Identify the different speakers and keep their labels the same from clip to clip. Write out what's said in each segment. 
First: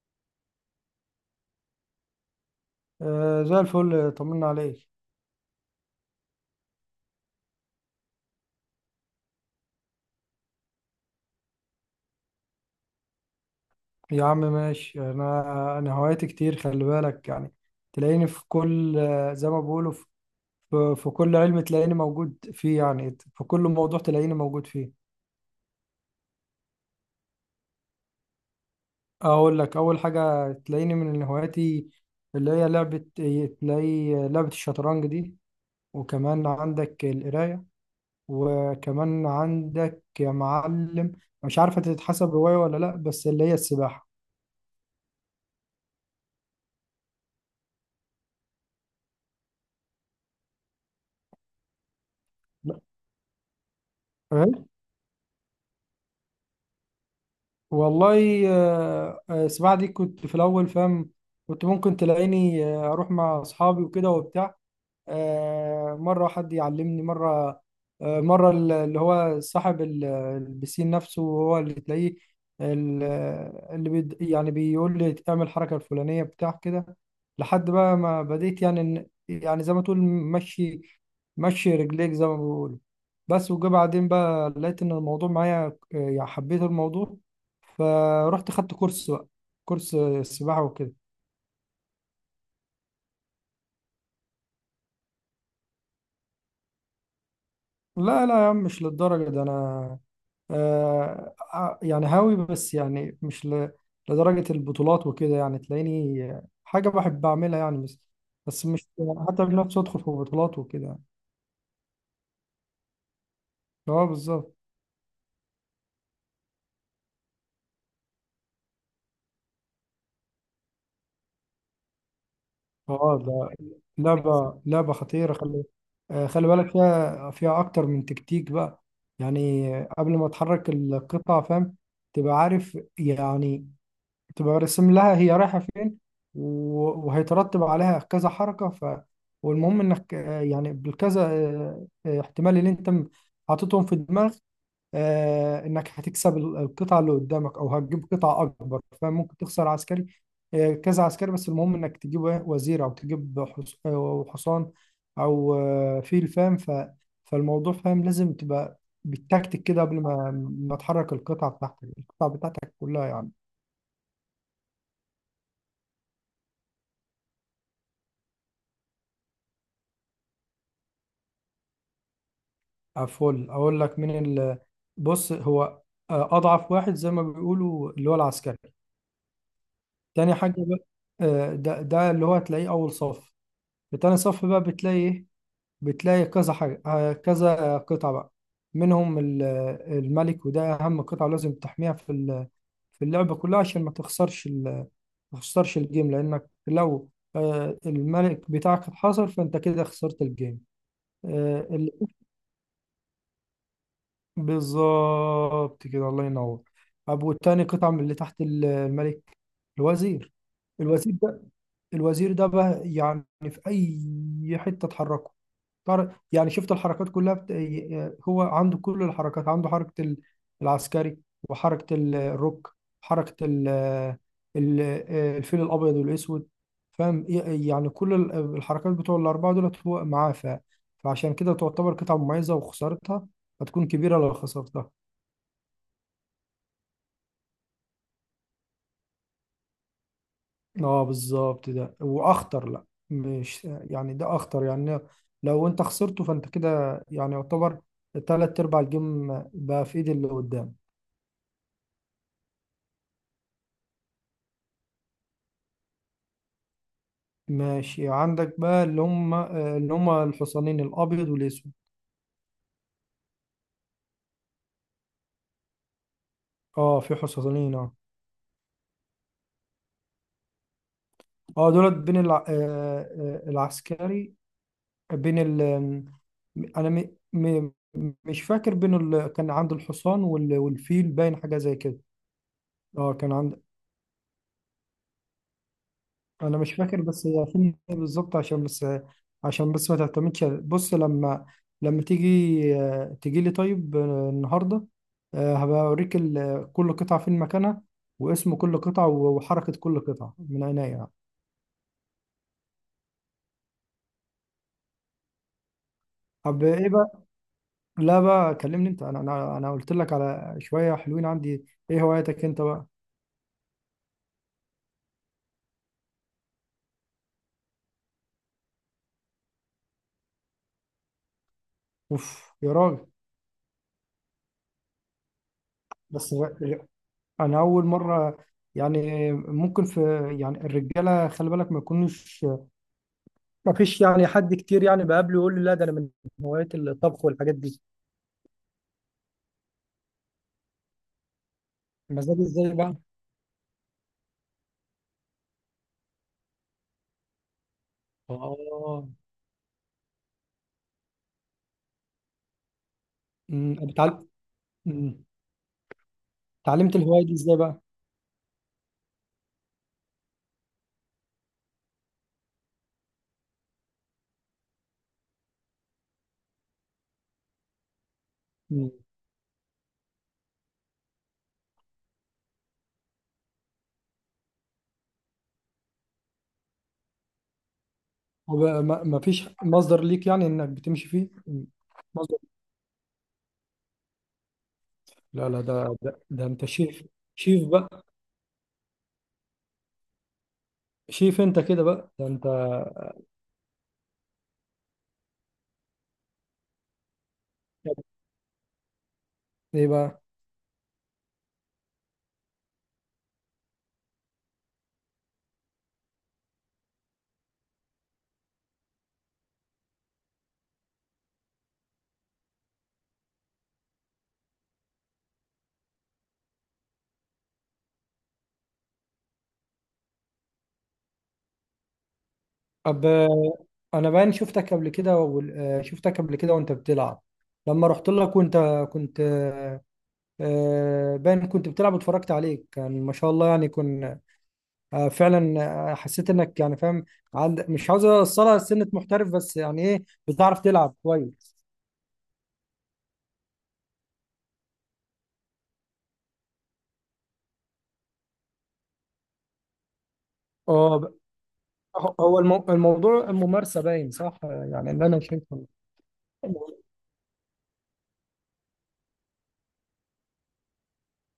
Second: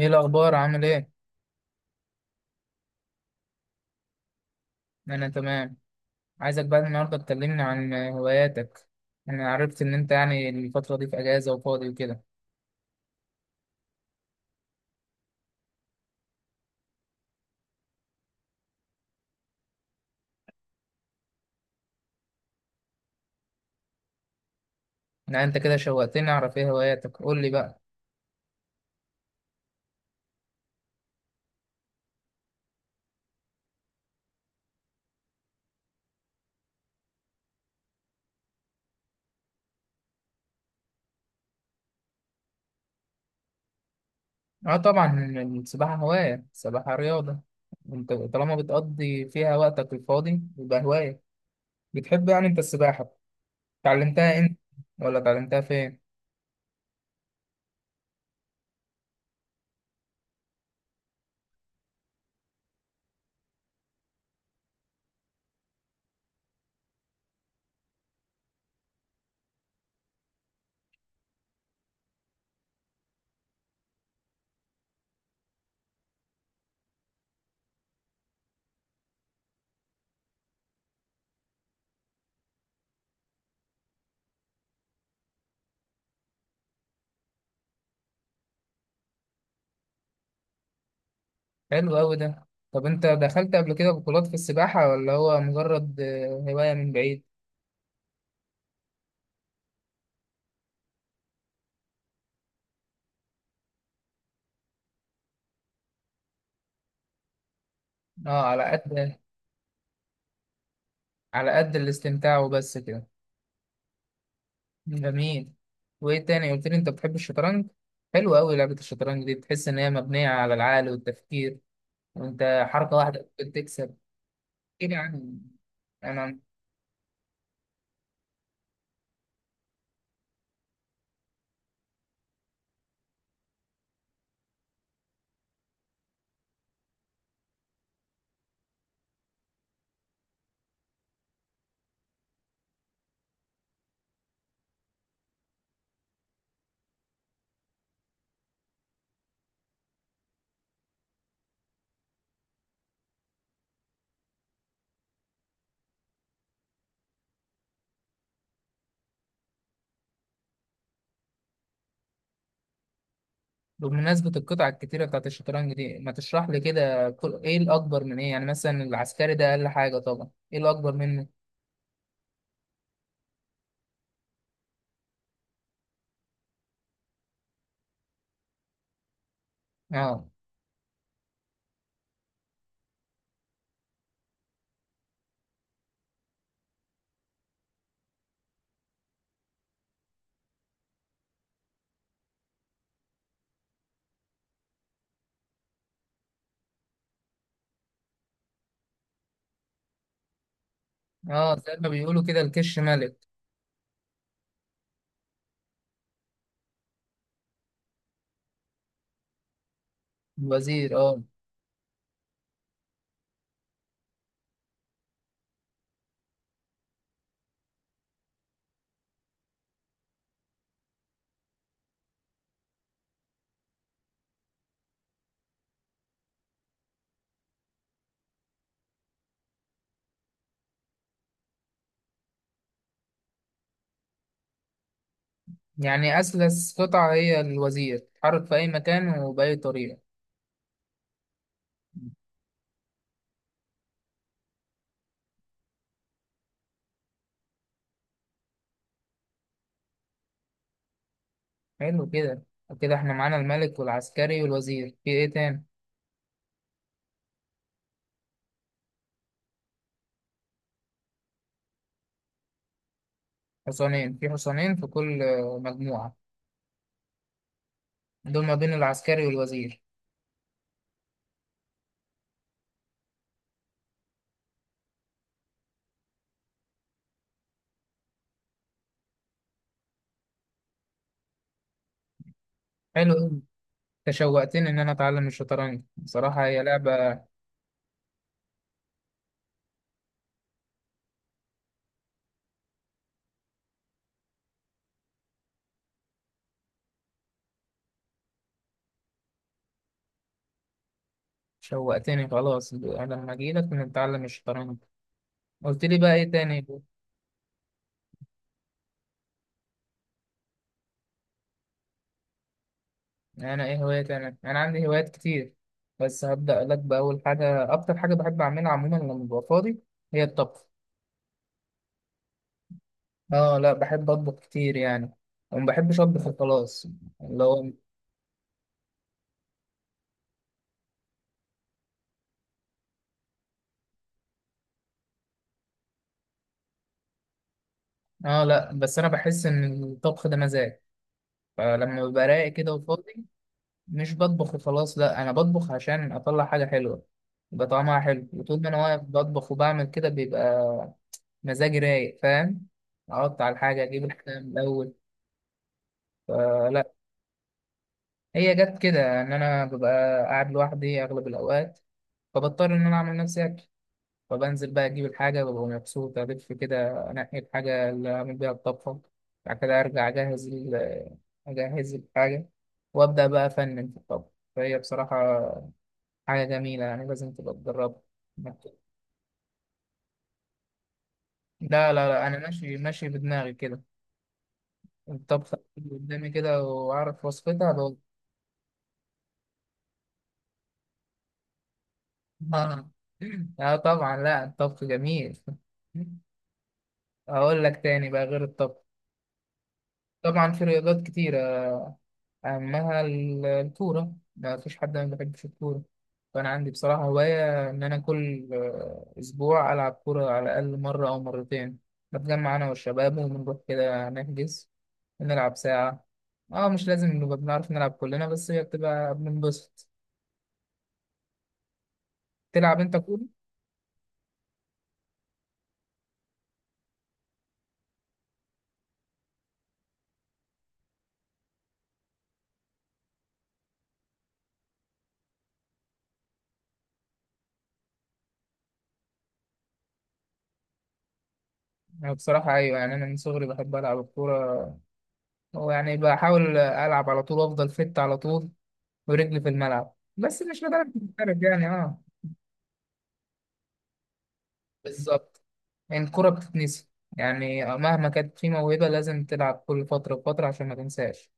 Speaker 1: ايه الاخبار عامل ايه؟
Speaker 2: زي الفل طمنا عليك.
Speaker 1: انا تمام. عايزك بقى النهارده تكلمني عن هواياتك. انا عرفت ان انت يعني الفتره دي في اجازه وفاضي وكده.
Speaker 2: يا عم ماشي، انا هواياتي كتير، خلي بالك يعني. تلاقيني في كل زي ما بيقولوا، في كل علم تلاقيني موجود فيه، يعني في كل موضوع تلاقيني موجود فيه.
Speaker 1: لا انت كده شوقتني اعرف ايه هواياتك، قول لي بقى.
Speaker 2: اقول لك اول حاجة تلاقيني من هواياتي اللي هي لعبة، تلاقي لعبة الشطرنج دي، وكمان عندك القراية، وكمان عندك يا معلم مش عارفة تتحسب هواية ولا لا، بس اللي هي السباحة.
Speaker 1: اه طبعا، السباحه هوايه، السباحه رياضه، انت طالما بتقضي فيها وقتك الفاضي يبقى هوايه. بتحب يعني انت السباحه؟ اتعلمتها امتى؟ ولا اتعلمتها فين؟
Speaker 2: والله السباحة دي كنت في الأول فاهم، كنت ممكن تلاقيني أروح مع أصحابي وكده وبتاع، مرة حد يعلمني، مرة اللي هو صاحب البسين نفسه هو اللي تلاقيه ال- اللي بيد، يعني بيقول لي اعمل الحركة الفلانية بتاع كده. لحد بقى ما بديت، يعني يعني زي ما تقول مشي، مشي رجليك زي ما بيقولوا. بس وجا بعدين بقى لقيت ان الموضوع معايا، يعني حبيت الموضوع، فرحت خدت كورس بقى، كورس سباحة وكده.
Speaker 1: حلو قوي ده. طب انت دخلت قبل كده بطولات في السباحه ولا هو مجرد هوايه من بعيد؟
Speaker 2: لا لا يا عم، مش للدرجة ده انا، يعني هاوي بس، يعني مش ل... لدرجة البطولات وكده، يعني تلاقيني حاجة بحب أعملها يعني، بس
Speaker 1: اه على
Speaker 2: بس مش
Speaker 1: قد،
Speaker 2: حتى بنفسي أدخل في بطولات وكده.
Speaker 1: على قد الاستمتاع وبس كده.
Speaker 2: اه بالظبط.
Speaker 1: جميل. وايه تاني قلت لي انت بتحب الشطرنج. حلو قوي لعبة الشطرنج دي، بتحس ان هي مبنية على العقل والتفكير وانت حركة
Speaker 2: اه
Speaker 1: واحدة
Speaker 2: ده
Speaker 1: ممكن تكسب.
Speaker 2: لعبة
Speaker 1: كده
Speaker 2: لعبة خطيرة،
Speaker 1: يعني.
Speaker 2: خلي
Speaker 1: انا
Speaker 2: خلي بالك فيها، أكتر من تكتيك بقى. يعني قبل ما تحرك القطعة فاهم، تبقى عارف يعني، تبقى رسم لها هي رايحة فين وهيترتب عليها كذا حركة. ف والمهم انك يعني بالكذا احتمال اللي انت حاططهم في دماغك، انك هتكسب القطعة اللي قدامك او هتجيب قطعة اكبر، فممكن تخسر عسكري، كذا عسكري، بس المهم انك تجيب إيه؟ وزير، او تجيب أو حصان، او فيل فاهم. ف فالموضوع فاهم، لازم تبقى بالتكتيك كده قبل ما تحرك القطعة بتاعتك كلها يعني.
Speaker 1: بمناسبة القطع الكتيرة بتاعت الشطرنج دي ما تشرح لي كده كل... ايه الاكبر من ايه؟ يعني مثلا العسكري ده اقل حاجة طبعا، ايه الاكبر منه؟
Speaker 2: فل اقول لك مين ال... بص، هو اضعف واحد زي ما بيقولوا اللي هو العسكري.
Speaker 1: اه.
Speaker 2: تاني حاجه بقى، ده اللي هو هتلاقيه اول صف. في تاني صف بقى بتلاقي ايه؟ بتلاقي كذا حاجه، كذا قطعه بقى، منهم الملك، وده اهم قطعه لازم تحميها في في اللعبه كلها، عشان ما تخسرش ما تخسرش الجيم. لانك لو الملك بتاعك اتحصر فانت كده خسرت الجيم.
Speaker 1: اه زي ما بيقولوا كده الكش ملك.
Speaker 2: بالظبط كده، الله ينور. أبو التاني قطعة من اللي تحت الملك، الوزير.
Speaker 1: الوزير
Speaker 2: الوزير
Speaker 1: اه.
Speaker 2: الوزير ده بقى يعني في اي حته اتحركه، يعني شفت الحركات كلها هو عنده كل الحركات، عنده حركه العسكري، وحركه الروك، حركه ال- الفيل الابيض والاسود. فاهم، يعني كل الحركات بتوع الاربعه دولت هو معاه. فعشان كده تعتبر قطعه مميزه، وخسارتها هتكون كبيره لو خسرتها.
Speaker 1: يعني اسلس قطعة هي الوزير، تتحرك في اي مكان وباي طريقة.
Speaker 2: اه بالظبط. ده واخطر، لا مش يعني ده اخطر يعني، لو انت خسرته فانت كده يعني يعتبر تلات ارباع الجيم بقى في ايد اللي قدام.
Speaker 1: حلو كده. كده احنا معانا الملك والعسكري والوزير، في ايه تاني؟
Speaker 2: ماشي، عندك بقى اللي هم الحصانين الابيض والاسود.
Speaker 1: حصانين؟ في حصانين في كل مجموعة؟
Speaker 2: اه في حصانين اه.
Speaker 1: دول ما بين العسكري والوزير.
Speaker 2: اه دولت بين العسكري بين ال... انا مش فاكر بين كان عند الحصان والفيل، باين حاجة زي كده.
Speaker 1: حلو
Speaker 2: اه كان
Speaker 1: أوي.
Speaker 2: عند.
Speaker 1: تشوقتني ان انا اتعلم الشطرنج بصراحة،
Speaker 2: انا
Speaker 1: هي
Speaker 2: مش فاكر،
Speaker 1: لعبة.
Speaker 2: بس هي فيلم إيه بالظبط، عشان بس ما تعتمدش. بص لما تيجي، تيجي لي طيب النهارده، هبقى اوريك كل قطعه فين مكانها، واسم كل قطعه، وحركه كل قطعه من عينيا يعني.
Speaker 1: شوقتني خلاص، انا لما اجيلك نتعلم الشطرنج. قلت لي بقى ايه تاني؟
Speaker 2: طب ايه بقى؟ لا بقى كلمني انت، انا قلت لك على شويه حلوين عندي، ايه هواياتك انت بقى؟
Speaker 1: انا ايه هوايات؟ انا انا عندي هوايات كتير، بس هبدأ لك بأول حاجة أكتر حاجة بحب أعملها عموما لما ببقى فاضي، هي الطبخ.
Speaker 2: اوف يا راجل!
Speaker 1: آه لا، بحب أطبخ كتير يعني، وما بحبش
Speaker 2: بس
Speaker 1: أطبخ خلاص.
Speaker 2: غ-
Speaker 1: اللي
Speaker 2: انا
Speaker 1: هو
Speaker 2: اول مره، يعني ممكن في، يعني الرجاله خلي بالك ما يكونوش، ما فيش يعني حد كتير يعني بقابله يقول لي لا ده انا من هواية الطبخ والحاجات دي.
Speaker 1: اه لا، بس انا بحس ان الطبخ ده مزاج، فلما ببقى
Speaker 2: مزاج
Speaker 1: رايق
Speaker 2: ازاي
Speaker 1: كده
Speaker 2: بقى؟
Speaker 1: وفاضي، مش بطبخ وخلاص، لا انا بطبخ عشان اطلع حاجه حلوه، يبقى طعمها حلو، وطول ما انا واقف
Speaker 2: اه.
Speaker 1: بطبخ وبعمل كده بيبقى مزاجي رايق، فاهم؟ اقطع على
Speaker 2: أمم،
Speaker 1: الحاجه، اجيب
Speaker 2: بتعل...
Speaker 1: الحاجه من الاول،
Speaker 2: أمم،
Speaker 1: فلا.
Speaker 2: اتعلمت الهوايه دي ازاي بقى؟
Speaker 1: هي جت كده ان انا ببقى قاعد لوحدي اغلب الاوقات، فبضطر ان انا اعمل نفسي أكل. فبنزل بقى أجيب الحاجة، ببقى مبسوط ألف كده، أنقي الحاجة اللي هعمل بيها
Speaker 2: أمم،
Speaker 1: الطبخة. بعد كده أرجع أجهز الحاجة، وأبدأ بقى أفنن في الطبخ. فهي بصراحة حاجة جميلة، يعني لازم تبقى تجربها.
Speaker 2: هو بقى ما فيش مصدر ليك، يعني انك بتمشي فيه؟
Speaker 1: لا لا لا،
Speaker 2: مصدر.
Speaker 1: أنا ماشي، ماشي بدماغي كده.
Speaker 2: لا
Speaker 1: الطبخة
Speaker 2: لا،
Speaker 1: بتيجي قدامي
Speaker 2: ده
Speaker 1: كده
Speaker 2: انت شيف،
Speaker 1: وأعرف
Speaker 2: شيف
Speaker 1: وصفتها بقول.
Speaker 2: بقى، شيف انت كده بقى، ده انت.
Speaker 1: آه. لا طبعا، لا الطبخ جميل. أقول لك تاني بقى غير الطبخ.
Speaker 2: ايه بقى؟
Speaker 1: طبعا في رياضات كتيرة. أما الكورة، ما فيش حد ما بيحبش الكورة، فأنا عندي بصراحة هواية إن أنا كل أسبوع ألعب كورة على الأقل مرة أو مرتين. بتجمع أنا والشباب وبنروح كده نحجز ونلعب ساعة. أه مش لازم نبقى بنعرف نلعب كلنا، بس هي بتبقى بننبسط. تلعب أنت
Speaker 2: طب
Speaker 1: كورة؟
Speaker 2: انا باين شفتك قبل كده شفتك قبل كده وانت بتلعب، لما رحت لك وانت كنت باين كنت بتلعب واتفرجت عليك، كان ما شاء الله يعني كن فعلا، حسيت انك يعني فاهم، عند مش عاوز اوصلها لسنة محترف، بس يعني ايه، بتعرف تلعب كويس.
Speaker 1: أنا بصراحة أيوة، يعني أنا من صغري بحب ألعب الكورة، ويعني بحاول ألعب على طول وأفضل فت على طول ورجلي في الملعب، بس مش لدرجة
Speaker 2: اه ب-
Speaker 1: محترف يعني، أه
Speaker 2: هو الموضوع الممارسة باين صح، يعني اللي انا
Speaker 1: بالظبط.
Speaker 2: شايفه.
Speaker 1: يعني الكرة بتتنسي، يعني مهما كانت في موهبة لازم تلعب كل فترة وفترة عشان ما تنساش.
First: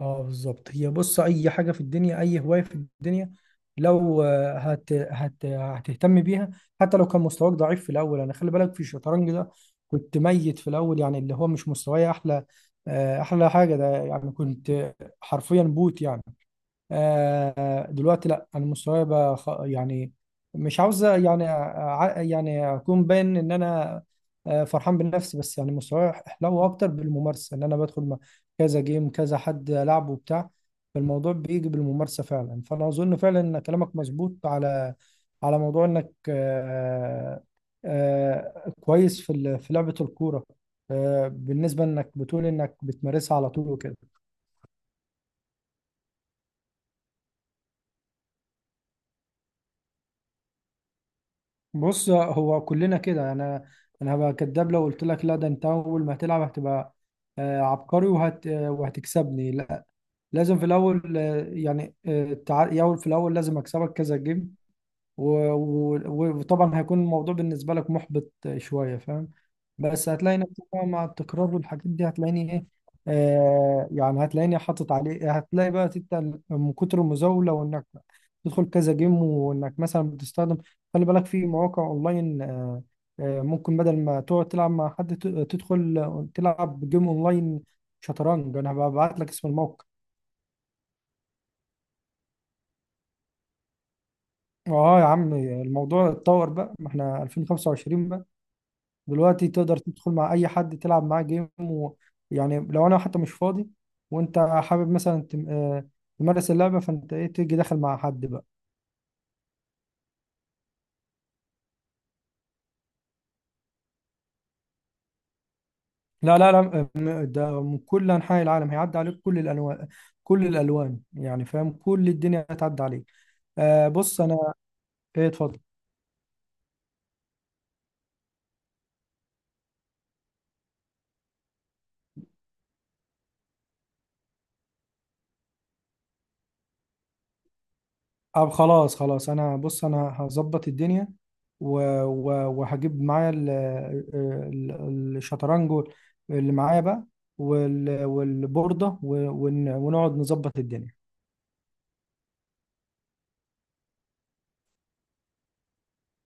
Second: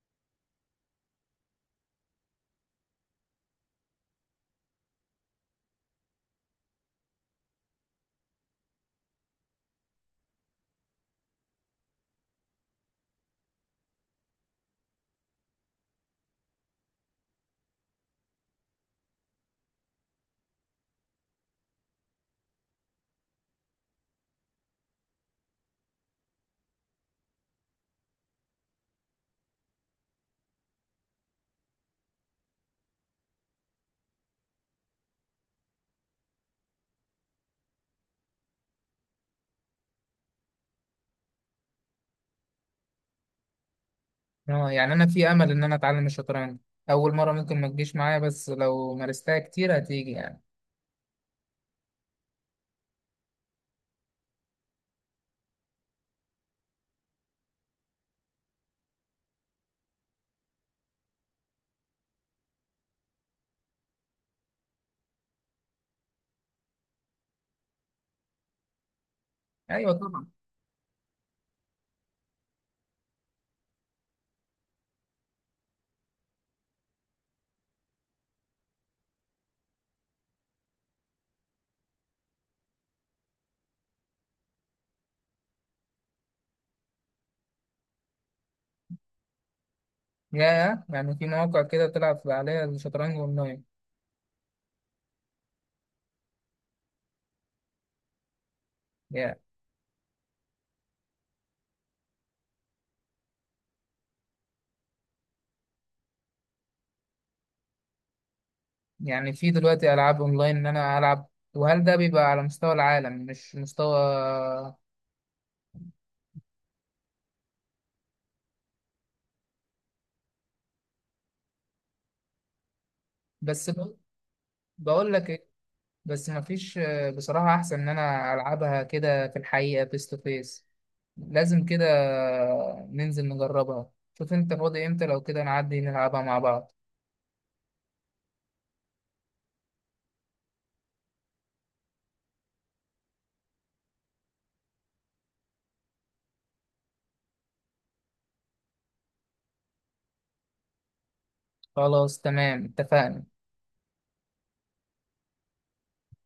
Speaker 2: اه بالظبط، هي بص اي حاجه في الدنيا، اي هوايه في الدنيا، لو آه، هت هت هتهتم بيها، حتى لو كان مستواك ضعيف في الاول. انا خلي بالك في الشطرنج ده كنت ميت في الاول، يعني اللي هو مش مستواي احلى احلى حاجه ده يعني، كنت حرفيا بوت يعني، دلوقتي لا، انا مستواي بقى يعني مش عاوز يعني يعني اكون باين ان انا فرحان بنفسي، بس يعني مستواي حلو اكتر بالممارسه، ان انا بدخل مع كذا جيم كذا حد لعبه وبتاع. فالموضوع بيجي بالممارسه فعلا، فانا اظن فعلا ان كلامك مظبوط على موضوع انك كويس في في لعبه الكوره، بالنسبه انك بتقول انك بتمارسها على طول وكده.
Speaker 1: اه يعني أنا في أمل إن أنا أتعلم الشطرنج، أول مرة ممكن ما تجيش معايا بس لو مارستها كتير هتيجي يعني.
Speaker 2: بص هو كلنا كده، انا هبقى كداب لو قلت لك لا ده انت اول ما هتلعب هتبقى عبقري وهتكسبني، لا لازم في الاول في الاول لازم اكسبك كذا جيم، وطبعا هيكون الموضوع بالنسبة لك محبط شوية فاهم.
Speaker 1: أيوة
Speaker 2: بس
Speaker 1: طبعا.
Speaker 2: هتلاقي نفسك بقى مع التكرار والحاجات دي، هتلاقيني ايه آه، يعني هتلاقيني حاطط عليه، هتلاقي بقى انت من كتر المزاولة، وانك تدخل كذا جيم، وانك مثلا بتستخدم خلي بالك في مواقع اونلاين آه، آه ممكن بدل ما تقعد تلعب مع حد، تدخل تلعب جيم اونلاين شطرنج، انا هبعت لك اسم الموقع.
Speaker 1: يا يعني في مواقع كده تلعب عليها الشطرنج أونلاين؟
Speaker 2: اه يا عم، الموضوع اتطور بقى، ما احنا 2025،
Speaker 1: يا
Speaker 2: دلوقتي تقدر تدخل مع اي حد تلعب معاه جيم، ويعني لو انا حتى مش فاضي وانت حابب مثلا تمارس اللعبه، فانت ايه تيجي داخل مع حد بقى.
Speaker 1: يعني في دلوقتي ألعاب أونلاين إن أنا ألعب؟ وهل ده بيبقى على مستوى العالم مش مستوى؟
Speaker 2: لا لا لا، ده من كل انحاء العالم، هيعدي عليك كل الانواع، كل الالوان يعني فاهم، كل الدنيا هتعدي عليك.
Speaker 1: بس
Speaker 2: آه بص انا.
Speaker 1: بقول
Speaker 2: ايه
Speaker 1: لك،
Speaker 2: اتفضل.
Speaker 1: بس مفيش بصراحة أحسن إن أنا ألعبها كده في الحقيقة فيس تو فيس. لازم كده ننزل نجربها، شوف أنت فاضي إمتى لو كده نعدي نلعبها مع بعض.
Speaker 2: طب خلاص خلاص، انا بص انا هظبط الدنيا و... و... وهجيب معايا الشطرنج اللي معايا بقى، والبوردة ونقعد نظبط الدنيا.
Speaker 1: خلاص تمام، اتفقنا.